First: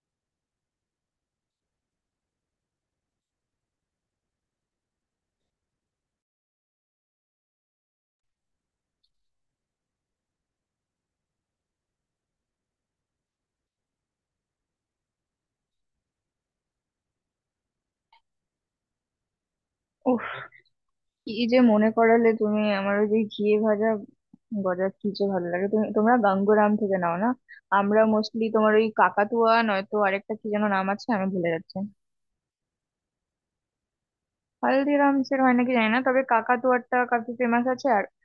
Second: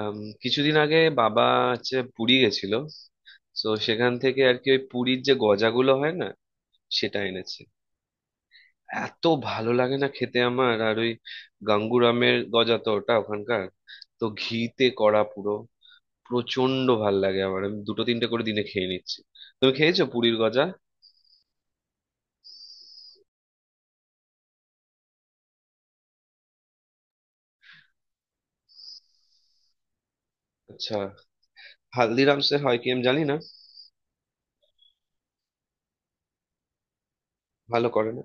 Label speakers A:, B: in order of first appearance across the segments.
A: আম, কিছুদিন আগে বাবা হচ্ছে পুরী গেছিল। তো সেখান থেকে আর কি, ওই পুরীর যে গজাগুলো হয় না, সেটা এনেছে। এত ভালো লাগে না খেতে আমার। আর ওই গাঙ্গুরামের গজা, তো ওটা ওখানকার, তো ঘিতে করা পুরো, প্রচন্ড ভাল লাগে আমার। আমি দুটো তিনটে করে দিনে খেয়ে নিচ্ছি। তুমি খেয়েছো
B: উফ,
A: পুরীর গজা?
B: কি যে মনে করালে তুমি! আমার ওই যে ঘিয়ে ভাজা গজা কি যে ভালো লাগে। তুমি তোমরা গাঙ্গুরাম থেকে নাও না? আমরা মোস্টলি তোমার ওই কাকাতুয়া, নয়তো আরেকটা কি যেন নাম
A: আচ্ছা,
B: আছে, আমি ভুলে যাচ্ছি।
A: হালদিরামসে হয় কি আমি জানি না।
B: হালদিরামস এর হয় নাকি জানি না, তবে কাকাতুয়াটা কাফি ফেমাস
A: ভালো
B: আছে। আর
A: করে না?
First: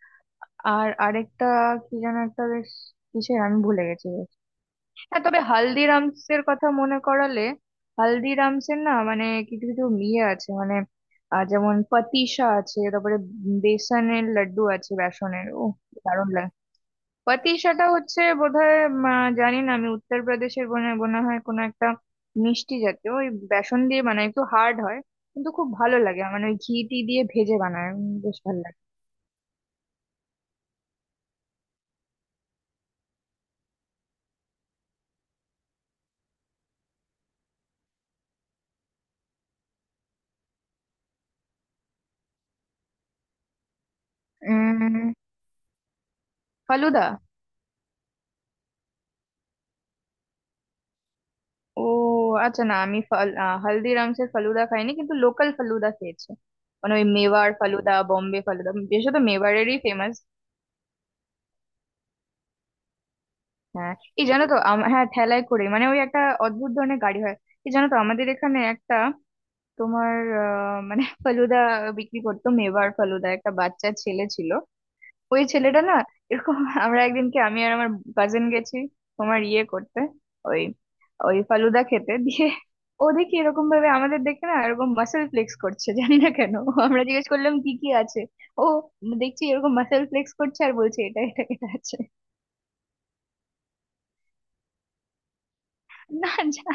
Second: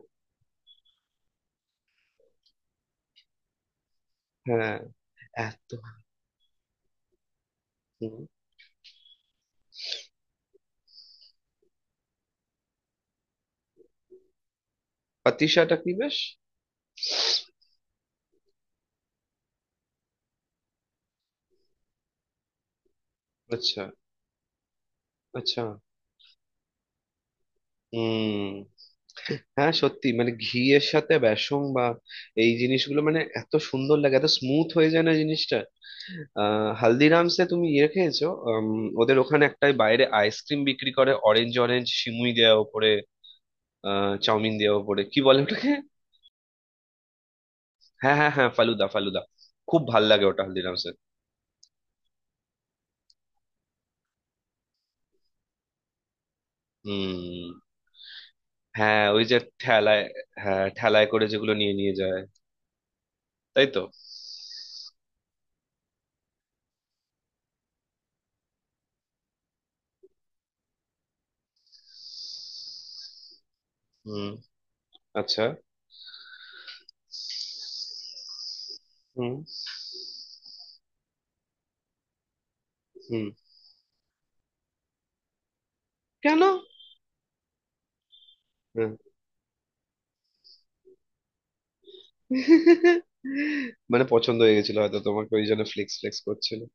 B: আর আরেকটা কি যেন একটা বেশ কিসের, আমি ভুলে গেছি।
A: হ্যাঁ।
B: হ্যাঁ, তবে
A: এত।
B: হালদিরামস এর কথা মনে করালে।
A: হুম।
B: হালদিরামস এর না, মানে কিছু কিছু ইয়ে আছে, মানে যেমন পাতিসা আছে, তারপরে বেসনের লাড্ডু আছে, বেসনের ও
A: পাতিসাটা কি বেশ?
B: দারুণ লাগে। পাতিসাটা হচ্ছে বোধহয় জানি না, আমি উত্তরপ্রদেশের মনে মনে হয় কোনো একটা মিষ্টি জাতীয় ওই বেসন
A: আচ্ছা,
B: দিয়ে বানায়, একটু হার্ড হয়, কিন্তু
A: আচ্ছা।
B: খুব ভালো লাগে। মানে ওই ঘি টি দিয়ে ভেজে বানায়, বেশ
A: হুম।
B: ভালো লাগে।
A: হ্যাঁ, সত্যি মানে ঘি এর সাথে বেসন বা এই জিনিসগুলো মানে এত সুন্দর লাগে, এত স্মুথ হয়ে যায় না জিনিসটা। আহ, হালদিরামসে তুমি ইয়ে খেয়েছো? ওদের ওখানে একটাই বাইরে আইসক্রিম বিক্রি করে, অরেঞ্জ অরেঞ্জ সিমুই দেওয়া ওপরে, আহ, চাউমিন দেওয়া ওপরে,
B: উম
A: কি বলে ওটাকে?
B: ফালুদা।
A: হ্যাঁ হ্যাঁ হ্যাঁ, ফালুদা ফালুদা। খুব ভাল লাগে ওটা হালদিরামসে।
B: ও আচ্ছা, না আমি হালদিরামসের ফালুদা খাইনি, কিন্তু লোকাল ফালুদা খেয়েছি। মানে ওই মেওয়ার
A: হুম।
B: ফালুদা, বম্বে ফালুদা,
A: হ্যাঁ,
B: বিশেষত
A: ওই যে
B: মেওয়ারেরই
A: ঠেলায়।
B: ফেমাস।
A: হ্যাঁ, ঠেলায় করে যেগুলো নিয়ে নিয়ে যায়। তাই তো।
B: হ্যাঁ, এই জানো তো হ্যাঁ, ঠেলায় করে মানে ওই একটা অদ্ভুত ধরনের গাড়ি হয়। এই জানো তো আমাদের এখানে একটা তোমার মানে ফালুদা বিক্রি করতো, মেওয়ার ফালুদা, একটা বাচ্চা ছেলে
A: হুম।
B: ছিল। ওই
A: আচ্ছা।
B: ছেলেটা না এরকম আমরা একদিনকে আমি আর আমার কাজিন গেছি
A: হুম।
B: তোমার ইয়ে করতে, ওই ওই ফালুদা খেতে দিয়ে ও
A: হুম।
B: দেখি এরকম ভাবে আমাদের দেখে না, এরকম মাসেল ফ্লেক্স করছে, জানি না
A: কেন?
B: কেন। আমরা জিজ্ঞেস করলাম কি কি আছে, ও
A: হুম।
B: দেখছি এরকম মাসেল ফ্লেক্স করছে আর বলছে এটা এটা এটা আছে।
A: মানে পছন্দ হয়ে গেছিল হয়তো তোমাকে, ওই জন্য ফ্লেক্স ফ্লেক্স
B: না,
A: করছিল।
B: যা,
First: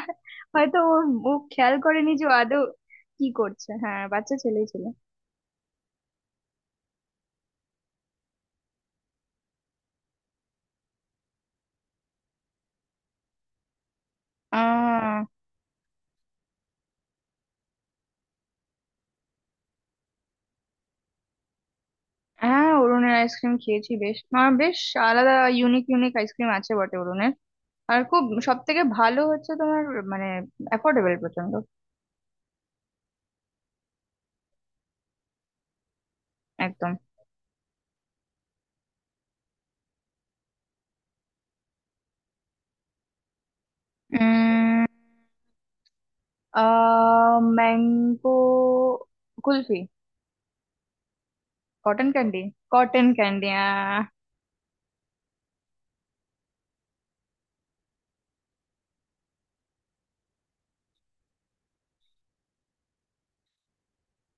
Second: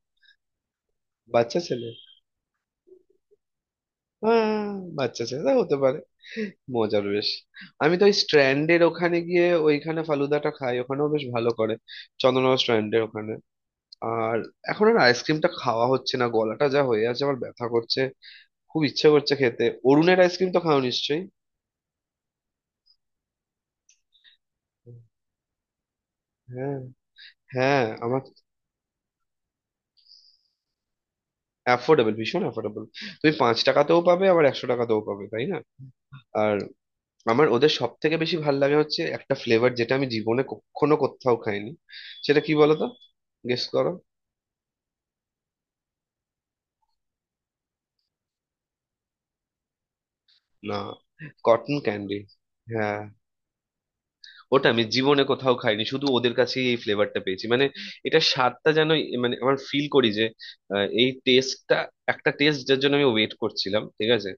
B: হয়তো ও, ও
A: বাচ্চা
B: খেয়াল
A: ছেলে।
B: করেনি যে ও আদৌ কি করছে। হ্যাঁ, বাচ্চা
A: হ্যাঁ,
B: ছেলেই ছিল।
A: বাচ্চা ছেলে তা হতে পারে। মজার বেশ। আমি তো ওই স্ট্র্যান্ডের ওখানে গিয়ে ওইখানে ফালুদাটা খাই, ওখানেও বেশ ভালো করে। চন্দননগর স্ট্র্যান্ডের ওখানে। আর এখন আর
B: আহ,
A: আইসক্রিমটা খাওয়া হচ্ছে না, গলাটা যা হয়ে আছে আমার, ব্যথা করছে। খুব ইচ্ছে করছে খেতে। অরুণের আইসক্রিম তো খাও নিশ্চয়ই?
B: হ্যাঁ অরুণের আইসক্রিম খেয়েছি, বেশ, আমার বেশ আলাদা, ইউনিক ইউনিক আইসক্রিম আছে
A: হ্যাঁ।
B: বটে অরুণের।
A: হ্যাঁ,
B: আর
A: আমার।
B: খুব সব থেকে ভালো হচ্ছে তোমার মানে অ্যাফোর্ডেবল প্রচন্ড।
A: অ্যাফোর্ডেবল, ভীষণ অ্যাফোর্ডেবল। তুমি 5 টাকাতেও পাবে, আবার 100 টাকাতেও পাবে, তাই না? আর
B: একদম।
A: আমার ওদের সব থেকে বেশি ভাল লাগে হচ্ছে একটা ফ্লেভার, যেটা আমি জীবনে কখনো কোথাও খাইনি। সেটা কি বলো তো, গেস করো।
B: উম আহ ম্যাঙ্গো কুলফি।
A: না, কটন
B: কটন
A: ক্যান্ডি।
B: ক্যান্ডি।
A: হ্যাঁ।
B: কটন ক্যান্ডি
A: ওটা আমি জীবনে কোথাও খাইনি, শুধু ওদের কাছেই এই ফ্লেভারটা পেয়েছি। মানে এটা স্বাদটা যেন মানে আমার ফিল করি যে, এই টেস্টটা একটা টেস্ট যার জন্য আমি ওয়েট করছিলাম, ঠিক আছে?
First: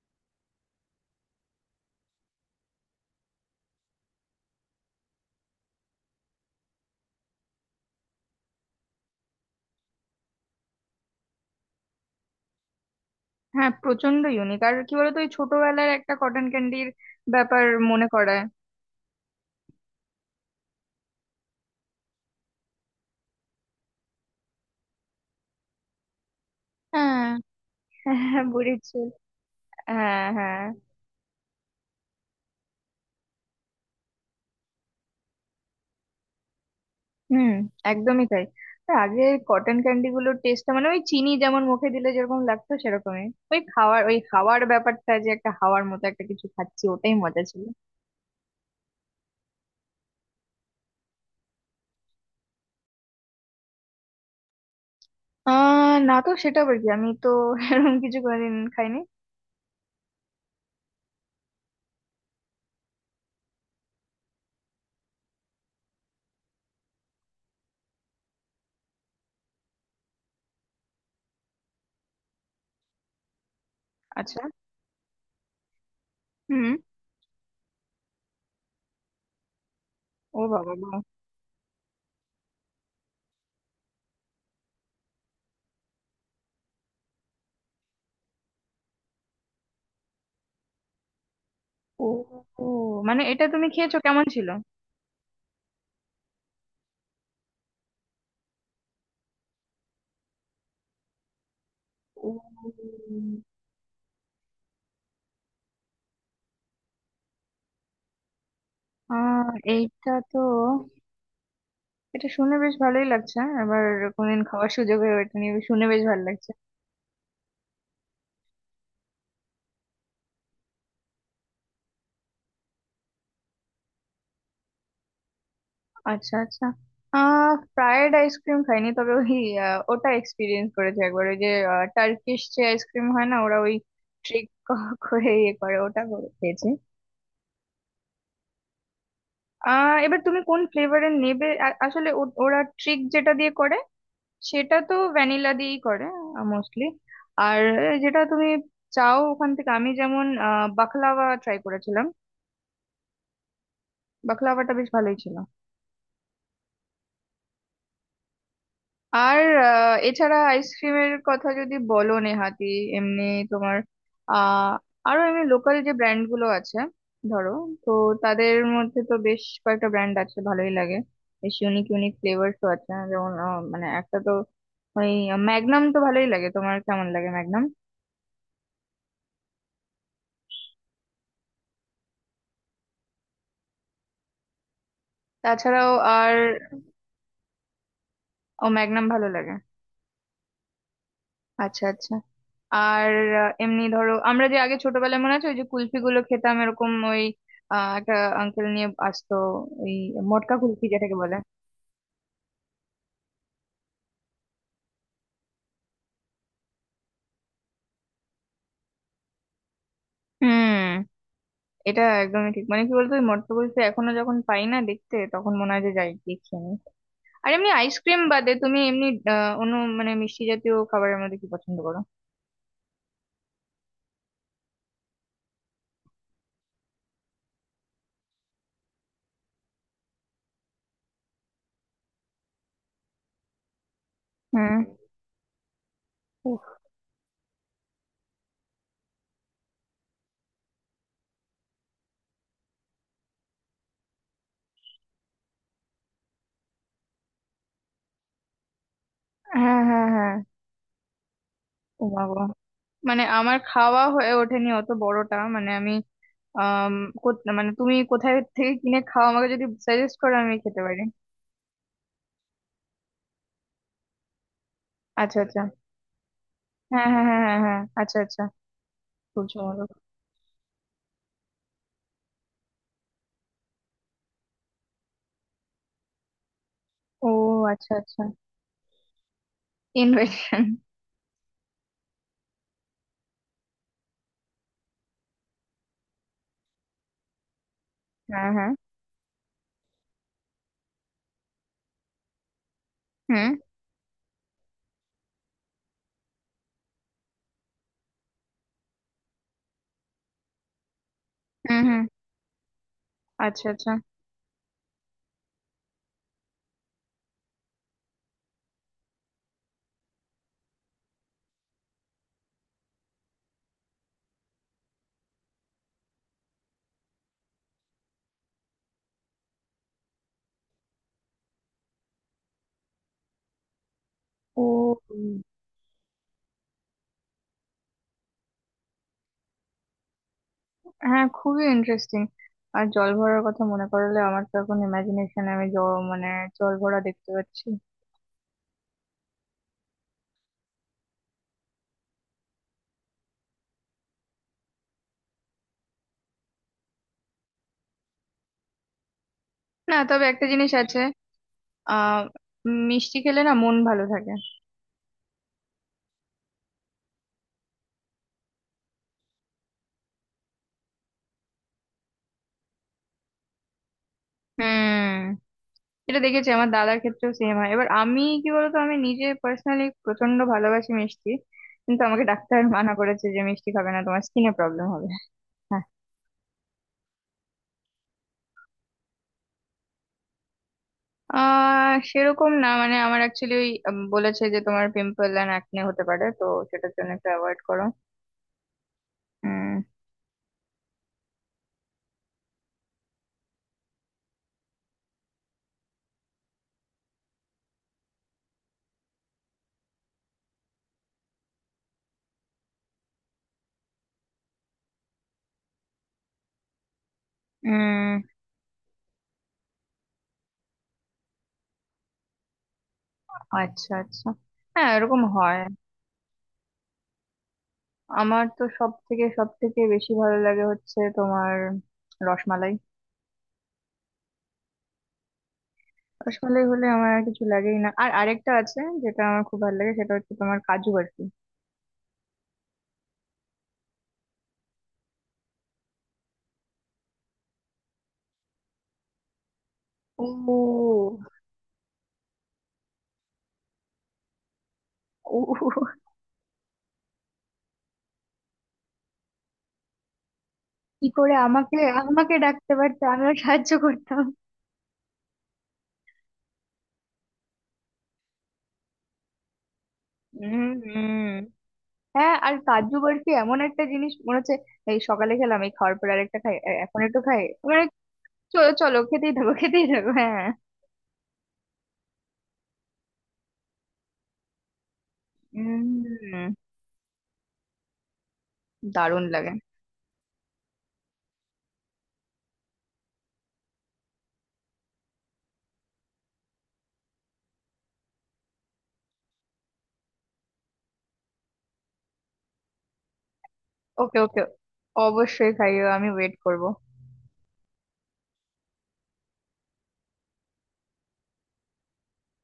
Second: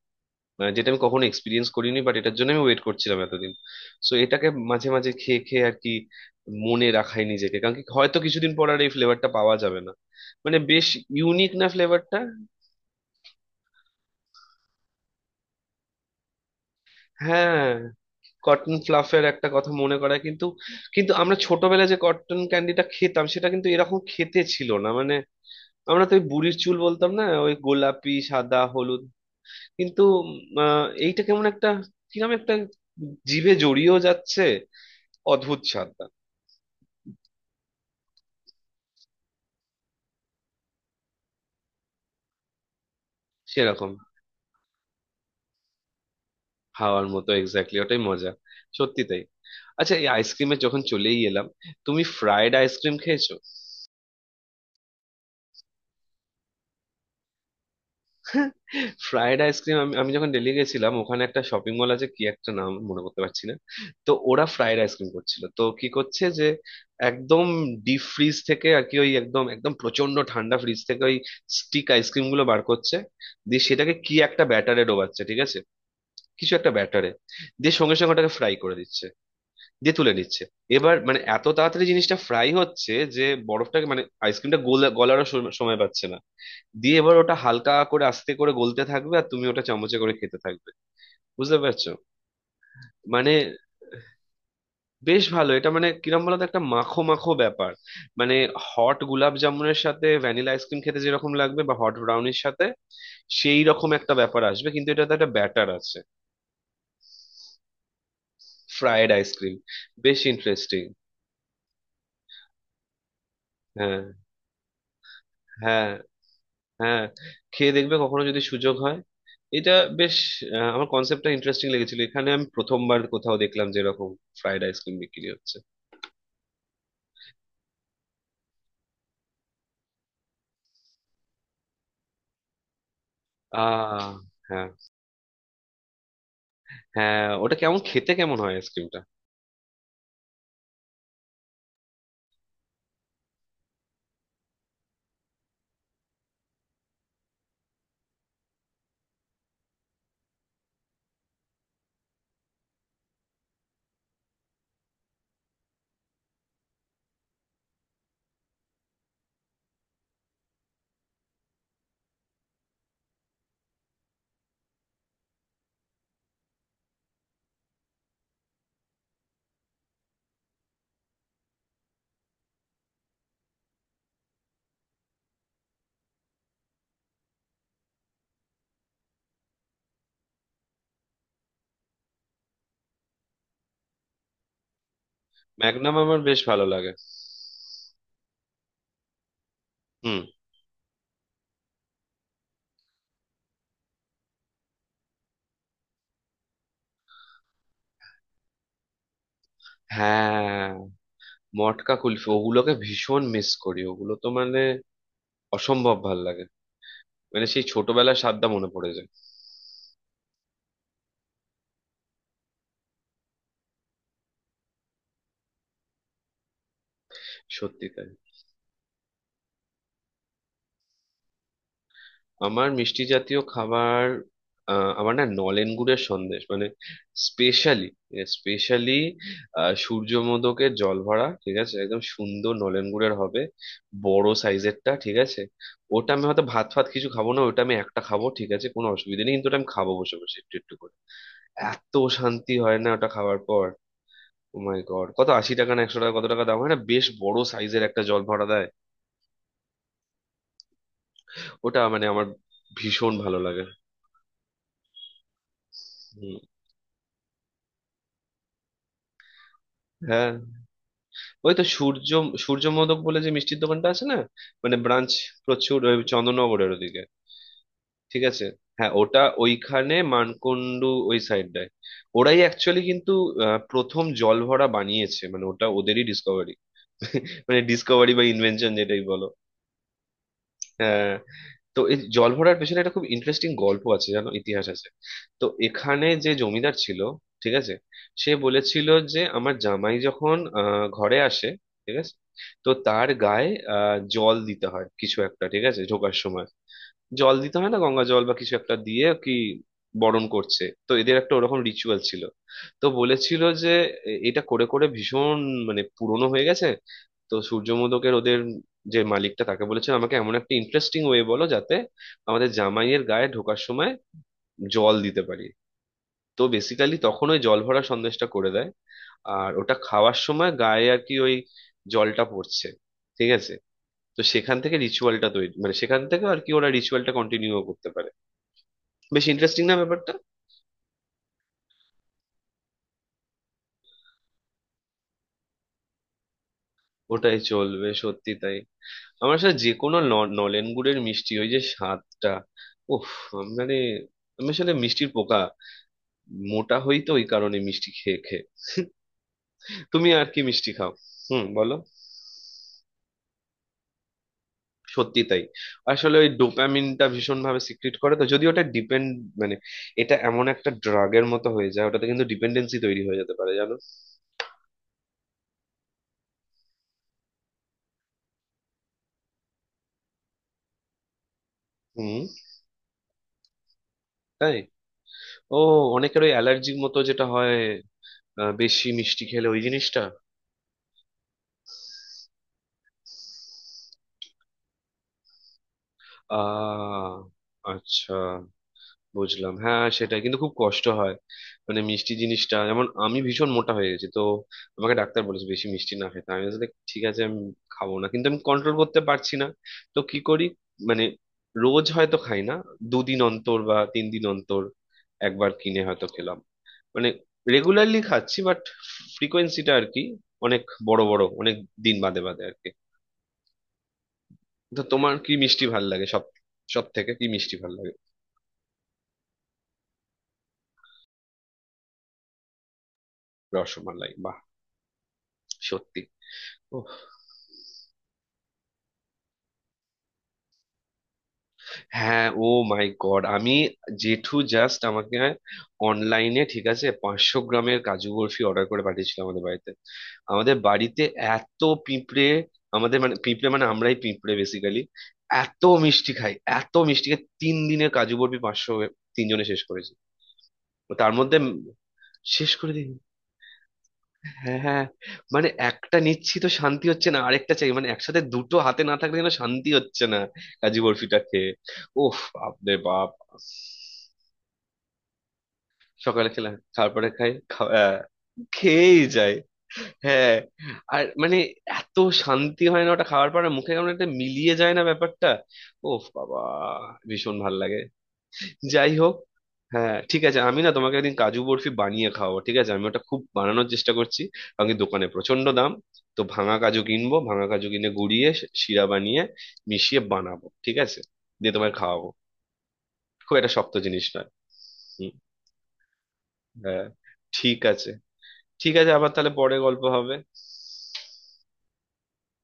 A: মানে যেটা আমি কখনো এক্সপিরিয়েন্স করিনি, বাট এটার জন্য আমি ওয়েট করছিলাম এতদিন। সো এটাকে মাঝে মাঝে খেয়ে খেয়ে আর কি, মনে রাখাই নিজেকে। কারণ কি, হয়তো কিছুদিন পর আর এই ফ্লেভারটা পাওয়া যাবে না। মানে বেশ ইউনিক না ফ্লেভারটা?
B: হ্যাঁ, প্রচন্ড ইউনিক। আর কি বলতো, ওই ছোটবেলার একটা কটন ক্যান্ডির
A: হ্যাঁ,
B: ব্যাপার মনে করায়।
A: কটন ফ্লাফের একটা কথা মনে করায়, কিন্তু কিন্তু আমরা ছোটবেলায় যে কটন ক্যান্ডিটা খেতাম, সেটা কিন্তু এরকম খেতে ছিল না। মানে আমরা তো ওই বুড়ির চুল বলতাম না,
B: হ্যাঁ,
A: ওই গোলাপি
B: হ্যাঁ
A: সাদা
B: বুড়ির
A: হলুদ।
B: চুল।
A: কিন্তু
B: হ্যাঁ, হ্যাঁ।
A: এইটা কেমন একটা, কিরকম একটা জিভে জড়িয়েও যাচ্ছে, অদ্ভুত স্বাদ।
B: হুম, একদমই তাই। তা আগে কটন ক্যান্ডি গুলোর টেস্টটা মানে ওই চিনি যেমন মুখে দিলে যেরকম লাগতো সেরকমই। ওই
A: সেরকম।
B: খাওয়ার ওই হাওয়ার ব্যাপারটা, যে একটা হাওয়ার মতো একটা কিছু খাচ্ছি,
A: হাওয়ার
B: ওটাই
A: মতো,
B: মজা ছিল।
A: এক্স্যাক্টলি ওটাই মজা। সত্যি তাই। আচ্ছা, এই আইসক্রিমে যখন চলেই এলাম, তুমি ফ্রাইড আইসক্রিম খেয়েছো?
B: আহ, না তো, সেটা আবার কি? আমি তো এরকম কিছু কোনোদিন খাইনি।
A: Fried ice cream? আমি আমি যখন দিল্লি গেছিলাম, ওখানে একটা শপিং মল আছে, কি একটা নাম মনে করতে পারছি না। তো ওরা ফ্রাইড আইসক্রিম করছিল। তো কি করছে যে, একদম ডিপ ফ্রিজ থেকে আর কি, ওই একদম একদম প্রচন্ড ঠান্ডা ফ্রিজ থেকে ওই স্টিক আইসক্রিম গুলো বার করছে। দিয়ে সেটাকে কি
B: আচ্ছা।
A: একটা ব্যাটারে ডোবাচ্ছে, ঠিক আছে? কিছু একটা
B: হুম।
A: ব্যাটারে, দিয়ে সঙ্গে সঙ্গে ওটাকে ফ্রাই করে দিচ্ছে, দিয়ে তুলে নিচ্ছে।
B: ও বাবা, বা।
A: এবার মানে এত তাড়াতাড়ি জিনিসটা ফ্রাই হচ্ছে যে বরফটাকে, মানে আইসক্রিমটা গলারও সময় পাচ্ছে না। দিয়ে এবার ওটা হালকা করে আস্তে করে গলতে থাকবে, আর তুমি ওটা চামচে করে খেতে থাকবে। বুঝতে পারছো?
B: ও, ও, মানে
A: মানে
B: এটা তুমি খেয়েছো? কেমন ছিল?
A: বেশ ভালো এটা, মানে কিরম বলতো, একটা মাখো মাখো ব্যাপার। মানে হট গুলাব জামুনের সাথে ভ্যানিলা আইসক্রিম খেতে যেরকম লাগবে, বা হট
B: ও
A: ব্রাউনির সাথে সেই রকম একটা ব্যাপার আসবে, কিন্তু এটাতে একটা ব্যাটার আছে। ফ্রায়েড
B: আহ,
A: আইসক্রিম,
B: এইটা
A: বেশ
B: তো
A: ইন্টারেস্টিং।
B: এটা শুনে বেশ ভালোই লাগছে হ্যাঁ। আবার
A: হ্যাঁ
B: কোনদিন খাওয়ার সুযোগ হয়ে ওঠেনি শুনে
A: হ্যাঁ
B: বেশ ভালো লাগছে।
A: হ্যাঁ, খেয়ে দেখবে কখনো যদি সুযোগ হয়। এটা বেশ, আমার কনসেপ্টটা ইন্টারেস্টিং লেগেছিল। এখানে আমি প্রথমবার কোথাও দেখলাম যে এরকম ফ্রাইড আইসক্রিম বিক্রি হচ্ছে।
B: আচ্ছা আচ্ছা। আহ, ফ্রায়েড আইসক্রিম খাইনি, তবে ওই ওটা এক্সপিরিয়েন্স করেছি একবার। ওই যে টার্কিশ যে আইসক্রিম হয় না, ওরা ওই
A: আহ।
B: ট্রিক
A: হ্যাঁ।
B: করে ইয়ে করে, ওটা করে খেয়েছি।
A: হ্যাঁ, ওটা কেমন খেতে, কেমন হয় আইসক্রিমটা?
B: আহ, এবার তুমি কোন ফ্লেভারের নেবে, আসলে ওরা ট্রিক যেটা দিয়ে করে সেটা তো ভ্যানিলা দিয়েই করে মোস্টলি। আর যেটা তুমি চাও ওখান থেকে। আমি যেমন আহ, বাকলাওয়া ট্রাই করেছিলাম, বাকলাওয়াটা বেশ ভালোই ছিল। আর এছাড়া আইসক্রিমের কথা যদি বলো, নেহাতি এমনি তোমার আহ আরো এমনি লোকাল যে ব্র্যান্ড গুলো আছে, ধরো, তো তাদের মধ্যে তো বেশ কয়েকটা ব্র্যান্ড আছে ভালোই লাগে। বেশ ইউনিক ইউনিক ফ্লেভারসও আছে। যেমন মানে একটা তো ওই ম্যাগনাম তো ভালোই লাগে। তোমার কেমন লাগে ম্যাগনাম? তাছাড়াও
A: ম্যাগনাম আমার
B: আর
A: বেশ ভালো লাগে।
B: ও ম্যাগনাম ভালো লাগে।
A: হুম।
B: আচ্ছা আচ্ছা। আর এমনি ধরো আমরা যে আগে ছোটবেলায় মনে আছে ওই যে কুলফি গুলো খেতাম, এরকম ওই একটা আঙ্কেল নিয়ে আসতো ওই মটকা
A: হ্যাঁ,
B: কুলফি যেটাকে বলে।
A: মটকা কুলফি ওগুলোকে ভীষণ মিস করি, ওগুলো তো মানে অসম্ভব ভাল লাগে। মানে সেই ছোটবেলার স্বাদটা মনে পড়ে যায়।
B: হুম, এটা একদমই ঠিক। মানে কি বলতো, ওই মটকা কুলফি এখনো যখন পাই না দেখতে তখন মনে হয় যে যাই গিয়ে খেয়ে নিই। আর এমনি
A: সত্যি তাই।
B: আইসক্রিম বাদে তুমি এমনি আহ, অন্য মানে মিষ্টি জাতীয় খাবারের মধ্যে কি পছন্দ করো?
A: আমার মিষ্টি জাতীয় খাবার, আমার না নলেন গুড়ের সন্দেশ, মানে স্পেশালি, স্পেশালি সূর্যমোদকের জল ভরা, ঠিক আছে? একদম সুন্দর নলেন গুড়ের হবে, বড়
B: হুম।
A: সাইজেরটা, ঠিক আছে? ওটা আমি হয়তো
B: উফ,
A: ভাত ফাত কিছু খাবো না, ওটা আমি একটা খাবো, ঠিক আছে, কোনো অসুবিধা নেই, কিন্তু ওটা আমি খাবো বসে বসে একটু একটু করে। এত শান্তি হয় না ওটা খাওয়ার পর। ও মাই গড, কত, 80 টাকা না 100 টাকা, কত টাকা দাম হয় না, বেশ বড় সাইজের একটা জল ভরা দেয়।
B: হ্যাঁ হ্যাঁ হ্যাঁ।
A: ওটা মানে
B: ও
A: আমার
B: বাবা,
A: ভীষণ
B: মানে
A: ভালো
B: আমার
A: লাগে।
B: খাওয়া হয়ে ওঠেনি অত বড়টা, মানে আমি
A: হুম।
B: আম, মানে তুমি কোথায় থেকে কিনে খাও? আমাকে যদি সাজেস্ট
A: হ্যাঁ,
B: করো আমি খেতে পারি।
A: ওই তো সূর্য, সূর্য মোদক বলে যে মিষ্টির দোকানটা আছে না, মানে ব্রাঞ্চ
B: আচ্ছা আচ্ছা।
A: প্রচুর ওই চন্দননগরের ওদিকে।
B: হ্যাঁ হ্যাঁ হ্যাঁ হ্যাঁ হ্যাঁ, আচ্ছা
A: ঠিক
B: আচ্ছা।
A: আছে। হ্যাঁ, ওটা
B: সূর্য মোরগ।
A: ওইখানে মানকুণ্ডু ওই সাইডটায়। ওরাই অ্যাকচুয়ালি কিন্তু, প্রথম জলভরা বানিয়েছে, মানে ওটা ওদেরই ডিসকভারি।
B: ও
A: মানে
B: আচ্ছা
A: ডিসকভারি বা
B: আচ্ছা।
A: ইনভেনশন যেটাই বলো।
B: ইনভেশন।
A: হ্যাঁ, তো এই জল ভরার পেছনে একটা খুব ইন্টারেস্টিং গল্প আছে, জানো, ইতিহাস আছে। তো এখানে যে জমিদার ছিল, ঠিক আছে, সে
B: হ্যাঁ হ্যাঁ।
A: বলেছিল যে আমার জামাই যখন ঘরে আসে, ঠিক আছে, তো তার গায়ে
B: হুম
A: জল দিতে হয় কিছু একটা, ঠিক আছে, ঢোকার সময়। জল দিতে হয় না গঙ্গা জল বা কিছু একটা দিয়ে, কি বরণ করছে, তো এদের একটা ওরকম
B: হুম।
A: রিচুয়াল
B: হুম।
A: ছিল। তো বলেছিল
B: আচ্ছা
A: যে,
B: আচ্ছা।
A: এটা করে করে ভীষণ, মানে পুরনো হয়ে গেছে। তো সূর্যমোদকের ওদের যে মালিকটা, তাকে বলেছিল আমাকে এমন একটা ইন্টারেস্টিং ওয়ে বলো যাতে আমাদের জামাইয়ের গায়ে ঢোকার সময় জল দিতে পারি। তো বেসিক্যালি তখন ওই জল ভরা সন্দেশটা করে দেয়। আর ওটা খাওয়ার সময় গায়ে আর কি ওই জলটা পড়ছে, ঠিক আছে? তো সেখান
B: ও,
A: থেকে রিচুয়ালটা
B: উম,
A: তৈরি, মানে সেখান থেকে আর কি ওরা রিচুয়ালটা কন্টিনিউ করতে পারে। বেশ ইন্টারেস্টিং না ব্যাপারটা?
B: হ্যাঁ খুবই ইন্টারেস্টিং। আর জল ভরার কথা মনে করালে আমার তো এখন ইমাজিনেশন, আমি জল মানে জল ভরা দেখতে
A: ওটাই
B: পাচ্ছি।
A: চলবে, সত্যি তাই। আমার সাথে যে কোনো নলেন গুড়ের মিষ্টি, ওই যে স্বাদটা, উফ, মানে আমি আসলে মিষ্টির পোকা। মোটা হই তো ওই কারণে, মিষ্টি খেয়ে খেয়ে।
B: না,
A: তুমি আর
B: তবে
A: কি
B: একটা
A: মিষ্টি
B: জিনিস
A: খাও?
B: আছে।
A: হুম, বলো।
B: আহ, মিষ্টি খেলে না মন ভালো থাকে।
A: সত্যি তাই। আসলে ওই ডোপামিনটা ভীষণ ভাবে সিক্রিট করে, তো যদি ওটা ডিপেন্ড, মানে এটা এমন একটা ড্রাগের মতো হয়ে যায় ওটাতে, কিন্তু ডিপেন্ডেন্সি তৈরি হয়ে যেতে পারে, জানো।
B: হুম, এটা দেখেছি আমার দাদার ক্ষেত্রেও সেম হয়। এবার আমি কি বলতো, আমি নিজে পার্সোনালি প্রচন্ড ভালোবাসি মিষ্টি, কিন্তু
A: হুম।
B: আমাকে ডাক্তার মানা করেছে যে মিষ্টি খাবে না, তোমার স্কিনে
A: তাই?
B: প্রবলেম হবে।
A: ও।
B: হ্যাঁ
A: অনেকের ওই অ্যালার্জির মতো যেটা হয়, বেশি মিষ্টি খেলে ওই জিনিসটা।
B: আহ, সেরকম না, মানে আমার অ্যাকচুয়ালি ওই বলেছে যে তোমার পিম্পল অ্যান্ড অ্যাকনে হতে পারে, তো সেটার জন্য
A: আহ,
B: একটু অ্যাভয়েড করো।
A: আচ্ছা, বুঝলাম।
B: উম
A: হ্যাঁ, সেটাই, কিন্তু খুব কষ্ট হয়। মানে মিষ্টি জিনিসটা, যেমন আমি ভীষণ মোটা হয়ে গেছি তো, আমাকে ডাক্তার বলেছে বেশি মিষ্টি না খেতে। আমি বলছি ঠিক আছে, আমি খাবো না, কিন্তু আমি কন্ট্রোল করতে পারছি না। তো কি করি, মানে, রোজ হয়তো খাই না, 2 দিন অন্তর বা 3 দিন অন্তর একবার কিনে হয়তো খেলাম। মানে রেগুলারলি
B: উম
A: খাচ্ছি বাট, ফ্রিকোয়েন্সিটা আর কি অনেক, বড় বড় অনেক দিন বাদে বাদে আর কি।
B: আচ্ছা আচ্ছা।
A: তো
B: হ্যাঁ,
A: তোমার
B: এরকম
A: কি
B: হয়।
A: মিষ্টি ভাল লাগে, সব, সব থেকে কি মিষ্টি ভাল লাগে?
B: আমার তো সব থেকে বেশি ভালো লাগে হচ্ছে তোমার রসমালাই।
A: রসমালাই, বাহ, সত্যি।
B: রসমালাই
A: ওহ,
B: হলে আমার আর কিছু লাগেই না। আর আরেকটা আছে যেটা আমার খুব ভালো লাগে সেটা হচ্ছে তোমার কাজু বরফি।
A: হ্যাঁ, ও মাই গড, আমি, জেঠু জাস্ট আমাকে অনলাইনে, ঠিক আছে, 500 গ্রামের কাজু বরফি অর্ডার করে পাঠিয়েছিল আমাদের বাড়িতে। আমাদের
B: ও,
A: বাড়িতে এত পিঁপড়ে, আমাদের মানে পিঁপড়ে মানে আমরাই পিঁপড়ে বেসিক্যালি, এত
B: ও
A: মিষ্টি খাই, এত মিষ্টি খাই। 3 দিনে কাজু বরফি 500, 3 জনে শেষ করেছি। তো
B: কি
A: তার
B: করে!
A: মধ্যে
B: আমাকে আমাকে
A: শেষ করে
B: ডাকতে
A: দিই।
B: পারতে, আমিও সাহায্য করতাম।
A: হ্যাঁ, হ্যাঁ, মানে একটা নিচ্ছি তো শান্তি হচ্ছে না, আরেকটা চাই, মানে একসাথে দুটো হাতে না থাকলে যেন শান্তি হচ্ছে না।
B: উম
A: কাজু বরফিটা
B: হুম।
A: খেয়ে, ওফ,
B: হ্যাঁ আর
A: আপনি
B: কাজু
A: বাপ।
B: বরফি এমন একটা জিনিস মনে হচ্ছে এই সকালে খেলাম, এই খাওয়ার পর
A: সকালে
B: আরেকটা
A: খেলাম
B: খাই, এখন
A: তারপরে
B: একটু
A: খাই
B: খাই,
A: খাওয়া-
B: মানে
A: আহ,
B: চলো চলো
A: খেয়েই
B: খেতেই
A: যায়,
B: থাকো খেতেই থাকো
A: হ্যাঁ।
B: হ্যাঁ।
A: আর মানে এত শান্তি হয় না ওটা খাওয়ার পর, আর মুখে কেমন একটা মিলিয়ে যায় না ব্যাপারটা। ওফ বাবা,
B: উম,
A: ভীষণ ভাল লাগে। যাই হোক,
B: দারুণ লাগে।
A: হ্যাঁ, ঠিক আছে, আমি না তোমাকে একদিন কাজু বরফি বানিয়ে খাওয়াবো, ঠিক আছে? আমি ওটা খুব বানানোর চেষ্টা করছি, কারণ কি দোকানে প্রচন্ড দাম। তো ভাঙা কাজু কিনবো, ভাঙা কাজু কিনে গুঁড়িয়ে শিরা বানিয়ে মিশিয়ে বানাবো, ঠিক আছে? দিয়ে তোমায় খাওয়াবো, খুব একটা শক্ত জিনিস
B: ওকে
A: নয়।
B: ওকে,
A: হুম।
B: অবশ্যই খাইও, আমি ওয়েট করব।
A: হ্যাঁ, ঠিক আছে। ঠিক আছে, আবার তাহলে পরে গল্প হবে।